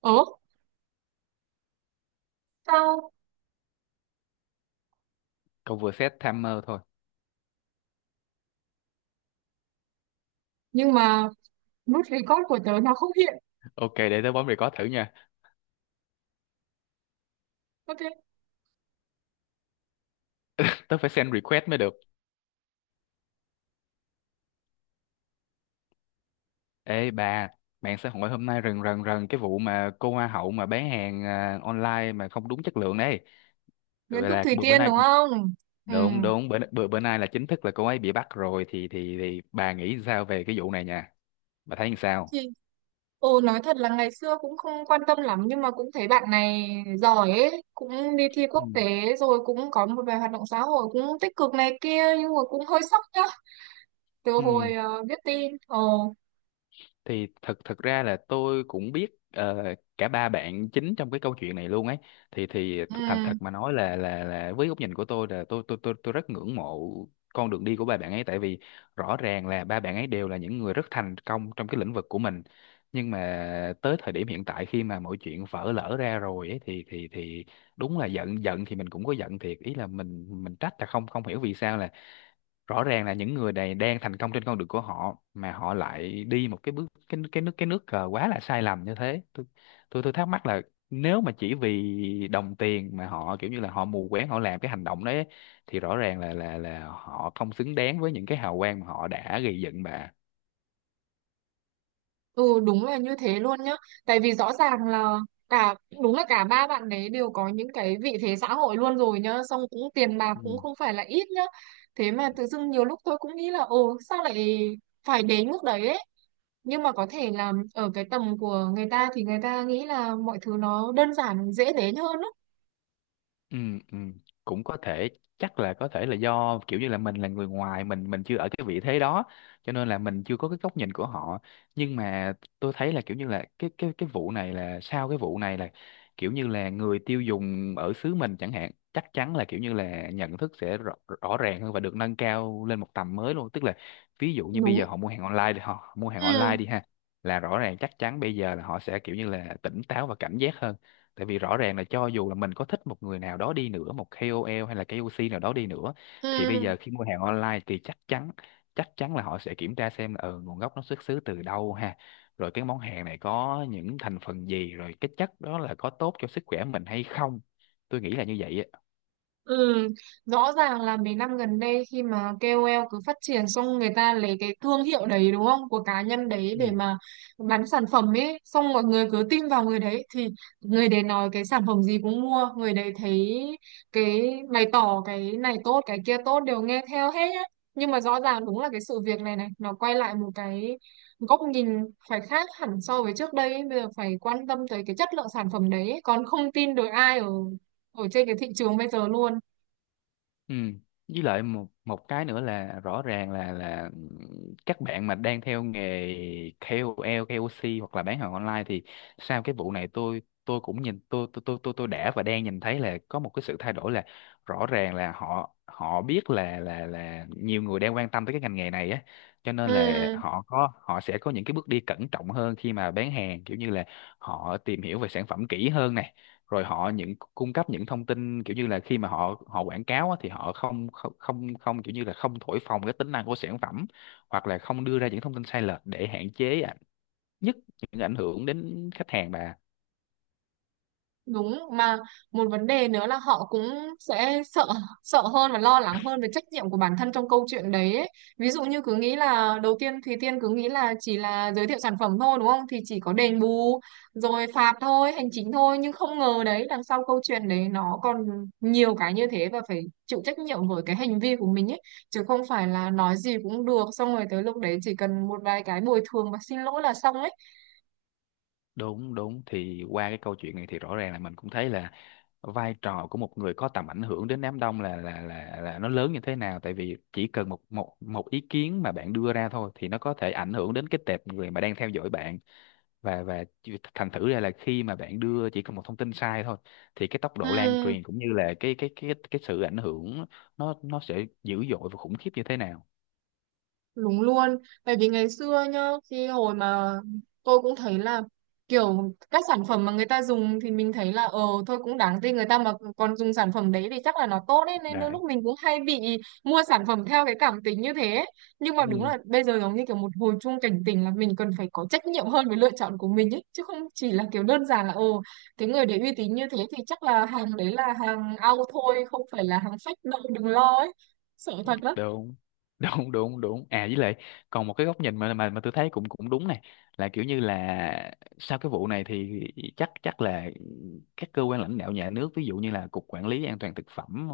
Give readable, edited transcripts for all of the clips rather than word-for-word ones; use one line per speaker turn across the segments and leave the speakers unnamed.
Ớ, sao?
Cậu vừa set timer thôi.
Nhưng mà nút record của tớ nó không hiện.
Ok, để tớ bấm record thử nha.
Ok,
Tớ phải send request mới được. Ê bà, mạng xã hội hôm nay rần rần rần cái vụ mà cô hoa hậu mà bán hàng à, online mà không đúng chất lượng đấy.
Nguyễn
Vậy
Thúc
là
Thủy
bữa bữa
Tiên
nay
đúng không? Ừ.
đúng đúng bữa bữa bữa nay là chính thức là cô ấy bị bắt rồi thì bà nghĩ sao về cái vụ này nha? Bà thấy như sao?
Thì, ồ, nói thật là ngày xưa cũng không quan tâm lắm nhưng mà cũng thấy bạn này giỏi ấy. Cũng đi thi
Ừ.
quốc tế rồi cũng có một vài hoạt động xã hội cũng tích cực này kia nhưng mà cũng hơi sốc nhá. Từ
Ừ,
hồi biết tin. Ồ,
thì thật thật ra là tôi cũng biết ờ, cả ba bạn chính trong cái câu chuyện này luôn ấy thì
ừ.
thành thật mà nói là là với góc nhìn của tôi là tôi rất ngưỡng mộ con đường đi của ba bạn ấy, tại vì rõ ràng là ba bạn ấy đều là những người rất thành công trong cái lĩnh vực của mình. Nhưng mà tới thời điểm hiện tại khi mà mọi chuyện vỡ lở ra rồi ấy thì thì đúng là giận, giận thì mình cũng có giận thiệt, ý là mình trách là không, không hiểu vì sao là rõ ràng là những người này đang thành công trên con đường của họ mà họ lại đi một cái bước cái nước cờ quá là sai lầm như thế. Tôi tôi thắc mắc là nếu mà chỉ vì đồng tiền mà họ kiểu như là họ mù quáng họ làm cái hành động đấy ấy, thì rõ ràng là là họ không xứng đáng với những cái hào quang mà họ đã gây dựng mà.
Ừ, đúng là như thế luôn nhá. Tại vì rõ ràng là cả đúng là cả ba bạn đấy đều có những cái vị thế xã hội luôn rồi nhá. Xong cũng tiền bạc
Ừ.
cũng không phải là ít nhá. Thế mà tự dưng nhiều lúc tôi cũng nghĩ là ồ, sao lại phải đến mức đấy ấy. Nhưng mà có thể là ở cái tầm của người ta thì người ta nghĩ là mọi thứ nó đơn giản, dễ đến hơn á.
ừ ừ, cũng có thể, chắc là có thể là do kiểu như là mình là người ngoài, mình chưa ở cái vị thế đó cho nên là mình chưa có cái góc nhìn của họ. Nhưng mà tôi thấy là kiểu như là cái cái vụ này, là sau cái vụ này là kiểu như là người tiêu dùng ở xứ mình chẳng hạn chắc chắn là kiểu như là nhận thức sẽ rõ, rõ ràng hơn và được nâng cao lên một tầm mới luôn, tức là ví dụ như bây
Đúng.
giờ họ mua hàng online đi, họ mua hàng
Ừ,
online đi ha là rõ ràng chắc chắn bây giờ là họ sẽ kiểu như là tỉnh táo và cảnh giác hơn, tại vì rõ ràng là cho dù là mình có thích một người nào đó đi nữa, một KOL hay là KOC nào đó đi nữa, thì bây
ừ.
giờ khi mua hàng online thì chắc chắn, chắc chắn là họ sẽ kiểm tra xem là ừ, nguồn gốc nó xuất xứ từ đâu ha, rồi cái món hàng này có những thành phần gì, rồi cái chất đó là có tốt cho sức khỏe mình hay không. Tôi nghĩ là như vậy á.
Ừ, rõ ràng là mấy năm gần đây khi mà KOL cứ phát triển, xong người ta lấy cái thương hiệu đấy, đúng không, của cá nhân đấy
Ừ.
để mà bán sản phẩm ấy, xong mọi người cứ tin vào người đấy thì người đấy nói cái sản phẩm gì cũng mua, người đấy thấy cái bày tỏ cái này tốt cái kia tốt đều nghe theo hết á. Nhưng mà rõ ràng đúng là cái sự việc này này nó quay lại một cái góc nhìn phải khác hẳn so với trước đây ấy. Bây giờ phải quan tâm tới cái chất lượng sản phẩm đấy ấy. Còn không tin được ai ở ở trên cái thị trường bây giờ luôn.
Ừ. Với lại một một cái nữa là rõ ràng là các bạn mà đang theo nghề KOL, KOC hoặc là bán hàng online thì sau cái vụ này tôi cũng nhìn, tôi đã và đang nhìn thấy là có một cái sự thay đổi, là rõ ràng là họ họ biết là là nhiều người đang quan tâm tới cái ngành nghề này á, cho nên là
Ừ,
họ sẽ có những cái bước đi cẩn trọng hơn khi mà bán hàng, kiểu như là họ tìm hiểu về sản phẩm kỹ hơn này, rồi họ cung cấp những thông tin kiểu như là khi mà họ họ quảng cáo á, thì họ không không không không kiểu như là không thổi phồng cái tính năng của sản phẩm, hoặc là không đưa ra những thông tin sai lệch để hạn chế ạ, nhất những ảnh hưởng đến khách hàng bà.
đúng mà. Một vấn đề nữa là họ cũng sẽ sợ sợ hơn và lo lắng hơn về trách nhiệm của bản thân trong câu chuyện đấy ấy. Ví dụ như cứ nghĩ là đầu tiên Thùy Tiên cứ nghĩ là chỉ là giới thiệu sản phẩm thôi, đúng không, thì chỉ có đền bù rồi phạt thôi, hành chính thôi, nhưng không ngờ đấy, đằng sau câu chuyện đấy nó còn nhiều cái như thế và phải chịu trách nhiệm với cái hành vi của mình ấy, chứ không phải là nói gì cũng được, xong rồi tới lúc đấy chỉ cần một vài cái bồi thường và xin lỗi là xong ấy.
Đúng đúng thì qua cái câu chuyện này thì rõ ràng là mình cũng thấy là vai trò của một người có tầm ảnh hưởng đến đám đông là nó lớn như thế nào, tại vì chỉ cần một một một ý kiến mà bạn đưa ra thôi thì nó có thể ảnh hưởng đến cái tệp người mà đang theo dõi bạn. Và thành thử ra là khi mà bạn đưa chỉ cần một thông tin sai thôi, thì cái tốc độ lan
Ừ,
truyền cũng như là cái sự ảnh hưởng nó, sẽ dữ dội và khủng khiếp như thế nào
đúng luôn, bởi vì ngày xưa nhá, khi hồi mà tôi cũng thấy là kiểu các sản phẩm mà người ta dùng thì mình thấy là ờ thôi cũng đáng tin, người ta mà còn dùng sản phẩm đấy thì chắc là nó tốt ấy, nên đôi
đấy.
lúc mình cũng hay bị mua sản phẩm theo cái cảm tính như thế. Nhưng mà đúng
Ừ.
là bây giờ giống như kiểu một hồi chuông cảnh tỉnh là mình cần phải có trách nhiệm hơn với lựa chọn của mình ấy, chứ không chỉ là kiểu đơn giản là ồ cái người đấy uy tín như thế thì chắc là hàng đấy là hàng ao thôi, không phải là hàng fake đâu, đừng lo ấy. Sợ thật lắm.
đúng đúng đúng đúng à với lại còn một cái góc nhìn mà mà tôi thấy cũng, cũng đúng này, là kiểu như là sau cái vụ này thì chắc chắc là các cơ quan lãnh đạo nhà nước, ví dụ như là cục quản lý an toàn thực phẩm,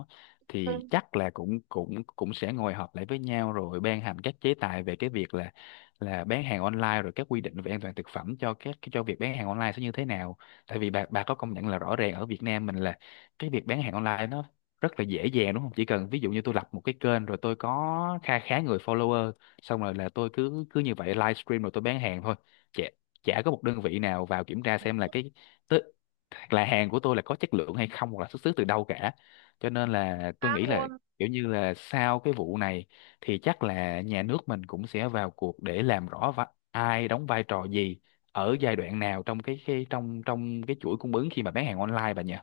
thì
Ừ,
chắc là cũng cũng cũng sẽ ngồi họp lại với nhau rồi ban hành các chế tài về cái việc là bán hàng online, rồi các quy định về an toàn thực phẩm cho các, cho việc bán hàng online sẽ như thế nào. Tại vì bà, có công nhận là rõ ràng ở Việt Nam mình là cái việc bán hàng online nó rất là dễ dàng đúng không? Chỉ cần ví dụ như tôi lập một cái kênh rồi tôi có kha khá người follower, xong rồi là tôi cứ, như vậy livestream rồi tôi bán hàng thôi. Chả, có một đơn vị nào vào kiểm tra xem là cái, tức là hàng của tôi là có chất lượng hay không hoặc là xuất xứ từ đâu cả. Cho nên là tôi
khác
nghĩ là
luôn.
kiểu như là sau cái vụ này thì chắc là nhà nước mình cũng sẽ vào cuộc để làm rõ ai đóng vai trò gì ở giai đoạn nào trong cái trong trong cái chuỗi cung ứng khi mà bán hàng online bà nhỉ.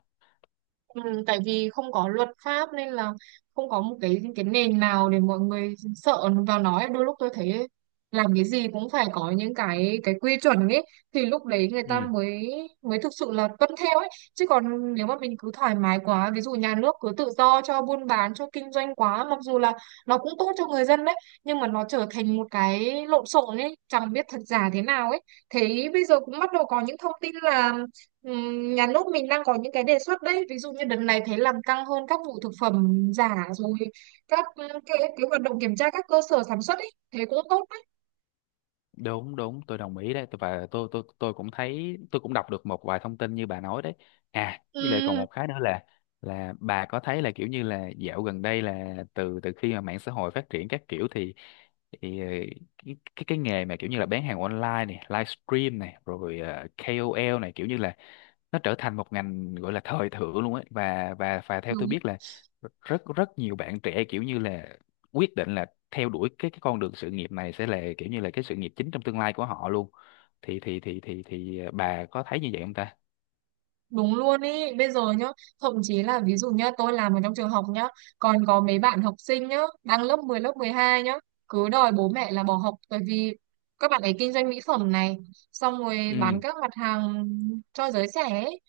Ừ, tại vì không có luật pháp nên là không có một cái nền nào để mọi người sợ vào, nói đôi lúc tôi thấy làm cái gì cũng phải có những cái quy chuẩn ấy thì lúc đấy người
Ừ.
ta mới mới thực sự là tuân theo ấy, chứ còn nếu mà mình cứ thoải mái quá, ví dụ nhà nước cứ tự do cho buôn bán cho kinh doanh quá, mặc dù là nó cũng tốt cho người dân đấy, nhưng mà nó trở thành một cái lộn xộn ấy, chẳng biết thật giả thế nào ấy. Thế bây giờ cũng bắt đầu có những thông tin là nhà nước mình đang có những cái đề xuất đấy, ví dụ như đợt này thấy làm căng hơn các vụ thực phẩm giả rồi các cái hoạt động kiểm tra các cơ sở sản xuất ấy, thế cũng tốt đấy.
đúng đúng tôi đồng ý đấy, tôi và tôi tôi cũng thấy, tôi cũng đọc được một vài thông tin như bà nói đấy. À với lại còn
Ừ,
một cái nữa là, bà có thấy là kiểu như là dạo gần đây là từ từ khi mà mạng xã hội phát triển các kiểu thì cái, cái nghề mà kiểu như là bán hàng online này, livestream này, rồi KOL này, kiểu như là nó trở thành một ngành gọi là thời thượng luôn ấy. Và theo
đúng.
tôi biết là rất rất nhiều bạn trẻ kiểu như là quyết định là theo đuổi cái, con đường sự nghiệp này sẽ là kiểu như là cái sự nghiệp chính trong tương lai của họ luôn. Thì bà có thấy như vậy không ta?
Đúng luôn ý, bây giờ nhá, thậm chí là ví dụ nhá, tôi làm ở trong trường học nhá, còn có mấy bạn học sinh nhá, đang lớp 10 lớp 12 nhá, cứ đòi bố mẹ là bỏ học bởi vì các bạn ấy kinh doanh mỹ phẩm này, xong rồi
ừ
bán các mặt hàng cho giới trẻ ấy,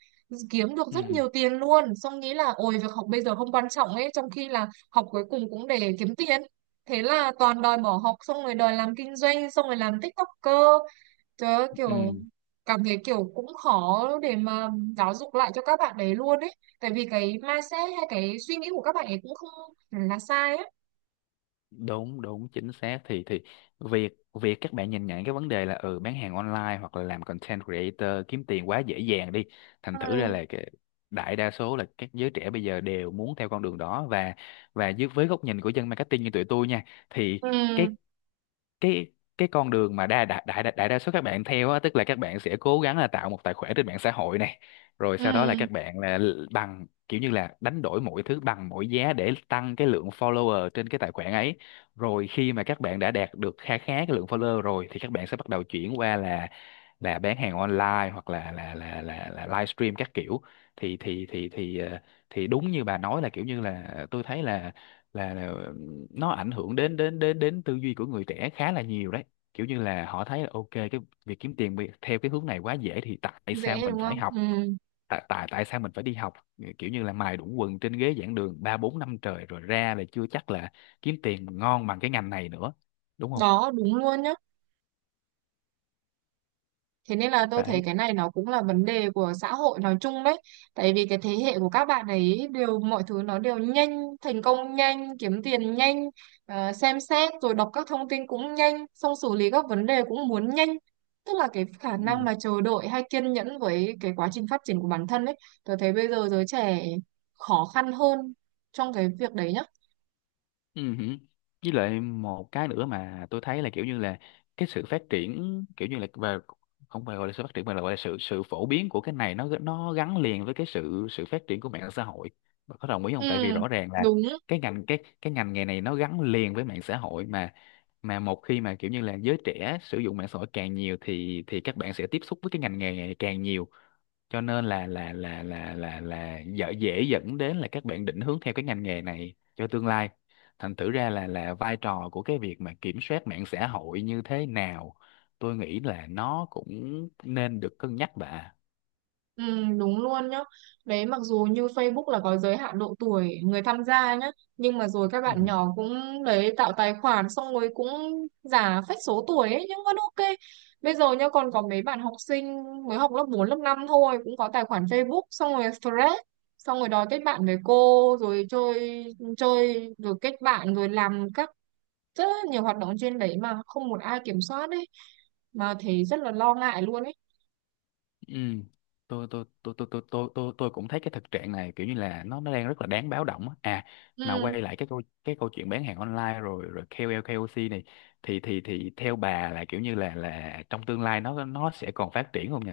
kiếm được rất
ừ
nhiều tiền luôn, xong nghĩ là ôi việc học bây giờ không quan trọng ấy, trong khi là học cuối cùng cũng để kiếm tiền. Thế là toàn đòi bỏ học xong rồi đòi làm kinh doanh xong rồi làm TikToker. Trời ơi, kiểu
ừ
cảm thấy kiểu cũng khó để mà giáo dục lại cho các bạn đấy luôn ấy. Tại vì cái mindset hay cái suy nghĩ của các bạn ấy cũng không hẳn là sai ấy.
đúng đúng chính xác. Thì việc, các bạn nhìn nhận cái vấn đề là ừ, bán hàng online hoặc là làm content creator kiếm tiền quá dễ dàng đi, thành thử ra
Ừ,
là cái đại đa số là các giới trẻ bây giờ đều muốn theo con đường đó. Và dưới, với góc nhìn của dân marketing như tụi tôi nha, thì cái,
ừ,
cái cái con đường mà đa đại đại đại, đại đa số các bạn theo á, tức là các bạn sẽ cố gắng là tạo một tài khoản trên mạng xã hội này, rồi sau đó là
ừ.
các bạn là bằng kiểu như là đánh đổi mọi thứ bằng mọi giá để tăng cái lượng follower trên cái tài khoản ấy. Rồi khi mà các bạn đã đạt được khá khá cái lượng follower rồi thì các bạn sẽ bắt đầu chuyển qua là bán hàng online hoặc là livestream các kiểu. thì thì thì thì ờ, thì đúng như bà nói là kiểu như là tôi thấy là, là, là nó ảnh hưởng đến đến đến đến tư duy của người trẻ khá là nhiều đấy, kiểu như là họ thấy là ok cái việc kiếm tiền theo cái hướng này quá dễ thì tại sao
Dễ
mình
đúng
phải
không?
học,
Ừ.
tại tại tại sao mình phải đi học? Ờ, kiểu như là mài đũng quần trên ghế giảng đường ba bốn năm trời rồi ra là chưa chắc là kiếm tiền ngon bằng cái ngành này nữa, đúng không?
Đó, đúng luôn nhá. Thế nên là tôi thấy
Đấy.
cái này nó cũng là vấn đề của xã hội nói chung đấy. Tại vì cái thế hệ của các bạn ấy đều mọi thứ nó đều nhanh, thành công nhanh, kiếm tiền nhanh, xem xét rồi đọc các thông tin cũng nhanh, xong xử lý các vấn đề cũng muốn nhanh. Tức là cái khả năng mà chờ đợi hay kiên nhẫn với cái quá trình phát triển của bản thân ấy, tôi thấy bây giờ giới trẻ khó khăn hơn trong cái việc đấy nhá.
Ừ. Hử. Với lại một cái nữa mà tôi thấy là kiểu như là cái sự phát triển kiểu như là về, không phải gọi là sự phát triển mà là gọi là sự, phổ biến của cái này, nó gắn liền với cái sự, phát triển của mạng xã hội. Bà có đồng ý
Ừ,
không? Tại vì rõ ràng là
đúng.
cái ngành, cái ngành nghề này nó gắn liền với mạng xã hội mà một khi mà kiểu như là giới trẻ sử dụng mạng xã hội càng nhiều thì các bạn sẽ tiếp xúc với cái ngành nghề này càng nhiều, cho nên là dễ, dẫn đến là các bạn định hướng theo cái ngành nghề này cho tương lai. Thành thử ra là vai trò của cái việc mà kiểm soát mạng xã hội như thế nào, tôi nghĩ là nó cũng nên được cân nhắc bà.
Ừ, đúng luôn nhá. Đấy mặc dù như Facebook là có giới hạn độ tuổi người tham gia nhá, nhưng mà rồi các
Ừ.
bạn nhỏ cũng đấy tạo tài khoản xong rồi cũng giả phách số tuổi ấy nhưng vẫn ok. Bây giờ nhá còn có mấy bạn học sinh mới học lớp 4 lớp 5 thôi cũng có tài khoản Facebook xong rồi thread xong rồi đòi kết bạn với cô rồi chơi chơi rồi kết bạn rồi làm các rất là nhiều hoạt động trên đấy mà không một ai kiểm soát đấy, mà thấy rất là lo ngại luôn ấy.
Ừ. Tôi cũng thấy cái thực trạng này kiểu như là nó, đang rất là đáng báo động á. À mà
Ừ.
quay lại cái câu, câu chuyện bán hàng online rồi, ca O KOC này, thì theo bà là kiểu như là, trong tương lai nó, sẽ còn phát triển không nhỉ?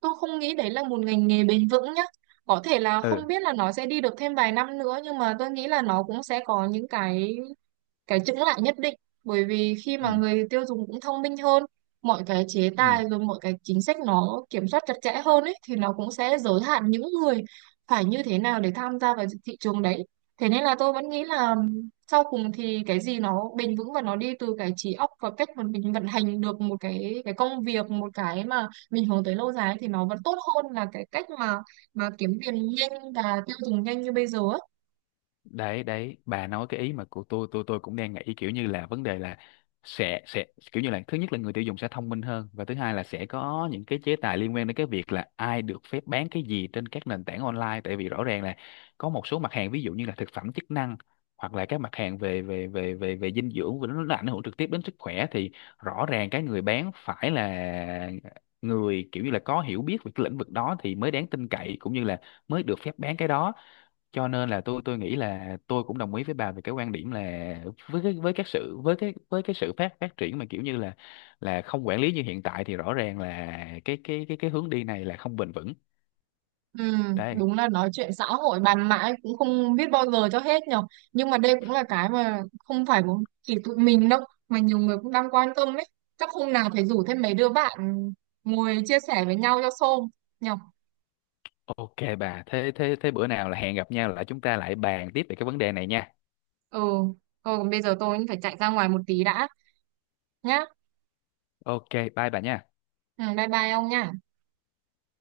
Tôi không nghĩ đấy là một ngành nghề bền vững nhá. Có thể là
ừ
không biết là nó sẽ đi được thêm vài năm nữa nhưng mà tôi nghĩ là nó cũng sẽ có những cái chững lại nhất định, bởi vì khi
ừ
mà người tiêu dùng cũng thông minh hơn, mọi cái chế
ừ
tài rồi mọi cái chính sách nó kiểm soát chặt chẽ hơn ấy thì nó cũng sẽ giới hạn những người phải như thế nào để tham gia vào thị trường đấy. Thế nên là tôi vẫn nghĩ là sau cùng thì cái gì nó bền vững và nó đi từ cái trí óc và cách mà mình vận hành được một cái công việc, một cái mà mình hướng tới lâu dài ấy, thì nó vẫn tốt hơn là cái cách mà kiếm tiền nhanh và tiêu dùng nhanh như bây giờ ấy.
đấy đấy bà nói cái ý mà của tôi, tôi cũng đang nghĩ, kiểu như là vấn đề là sẽ, kiểu như là, thứ nhất là người tiêu dùng sẽ thông minh hơn, và thứ hai là sẽ có những cái chế tài liên quan đến cái việc là ai được phép bán cái gì trên các nền tảng online. Tại vì rõ ràng là có một số mặt hàng ví dụ như là thực phẩm chức năng, hoặc là các mặt hàng về về về về về dinh dưỡng, và nó ảnh hưởng trực tiếp đến sức khỏe, thì rõ ràng cái người bán phải là người kiểu như là có hiểu biết về cái lĩnh vực đó thì mới đáng tin cậy, cũng như là mới được phép bán cái đó. Cho nên là tôi, nghĩ là tôi cũng đồng ý với bà về cái quan điểm là, với cái, với các sự, với cái, sự phát phát triển mà kiểu như là không quản lý như hiện tại, thì rõ ràng là cái hướng đi này là không bền vững.
Ừ,
Đây.
đúng là nói chuyện xã hội bàn mãi cũng không biết bao giờ cho hết nhở, nhưng mà đây cũng là cái mà không phải một chỉ tụi mình đâu, mà nhiều người cũng đang quan tâm ấy. Chắc hôm nào phải rủ thêm mấy đứa bạn ngồi chia sẻ với nhau cho xôm nhở.
Ok bà, thế thế thế bữa nào là hẹn gặp nhau lại, chúng ta lại bàn tiếp về cái vấn đề này nha.
Ừ, ừ, còn bây giờ tôi cũng phải chạy ra ngoài một tí đã nhá.
Ok, bye bà nha.
Ừ, bye bye ông nha.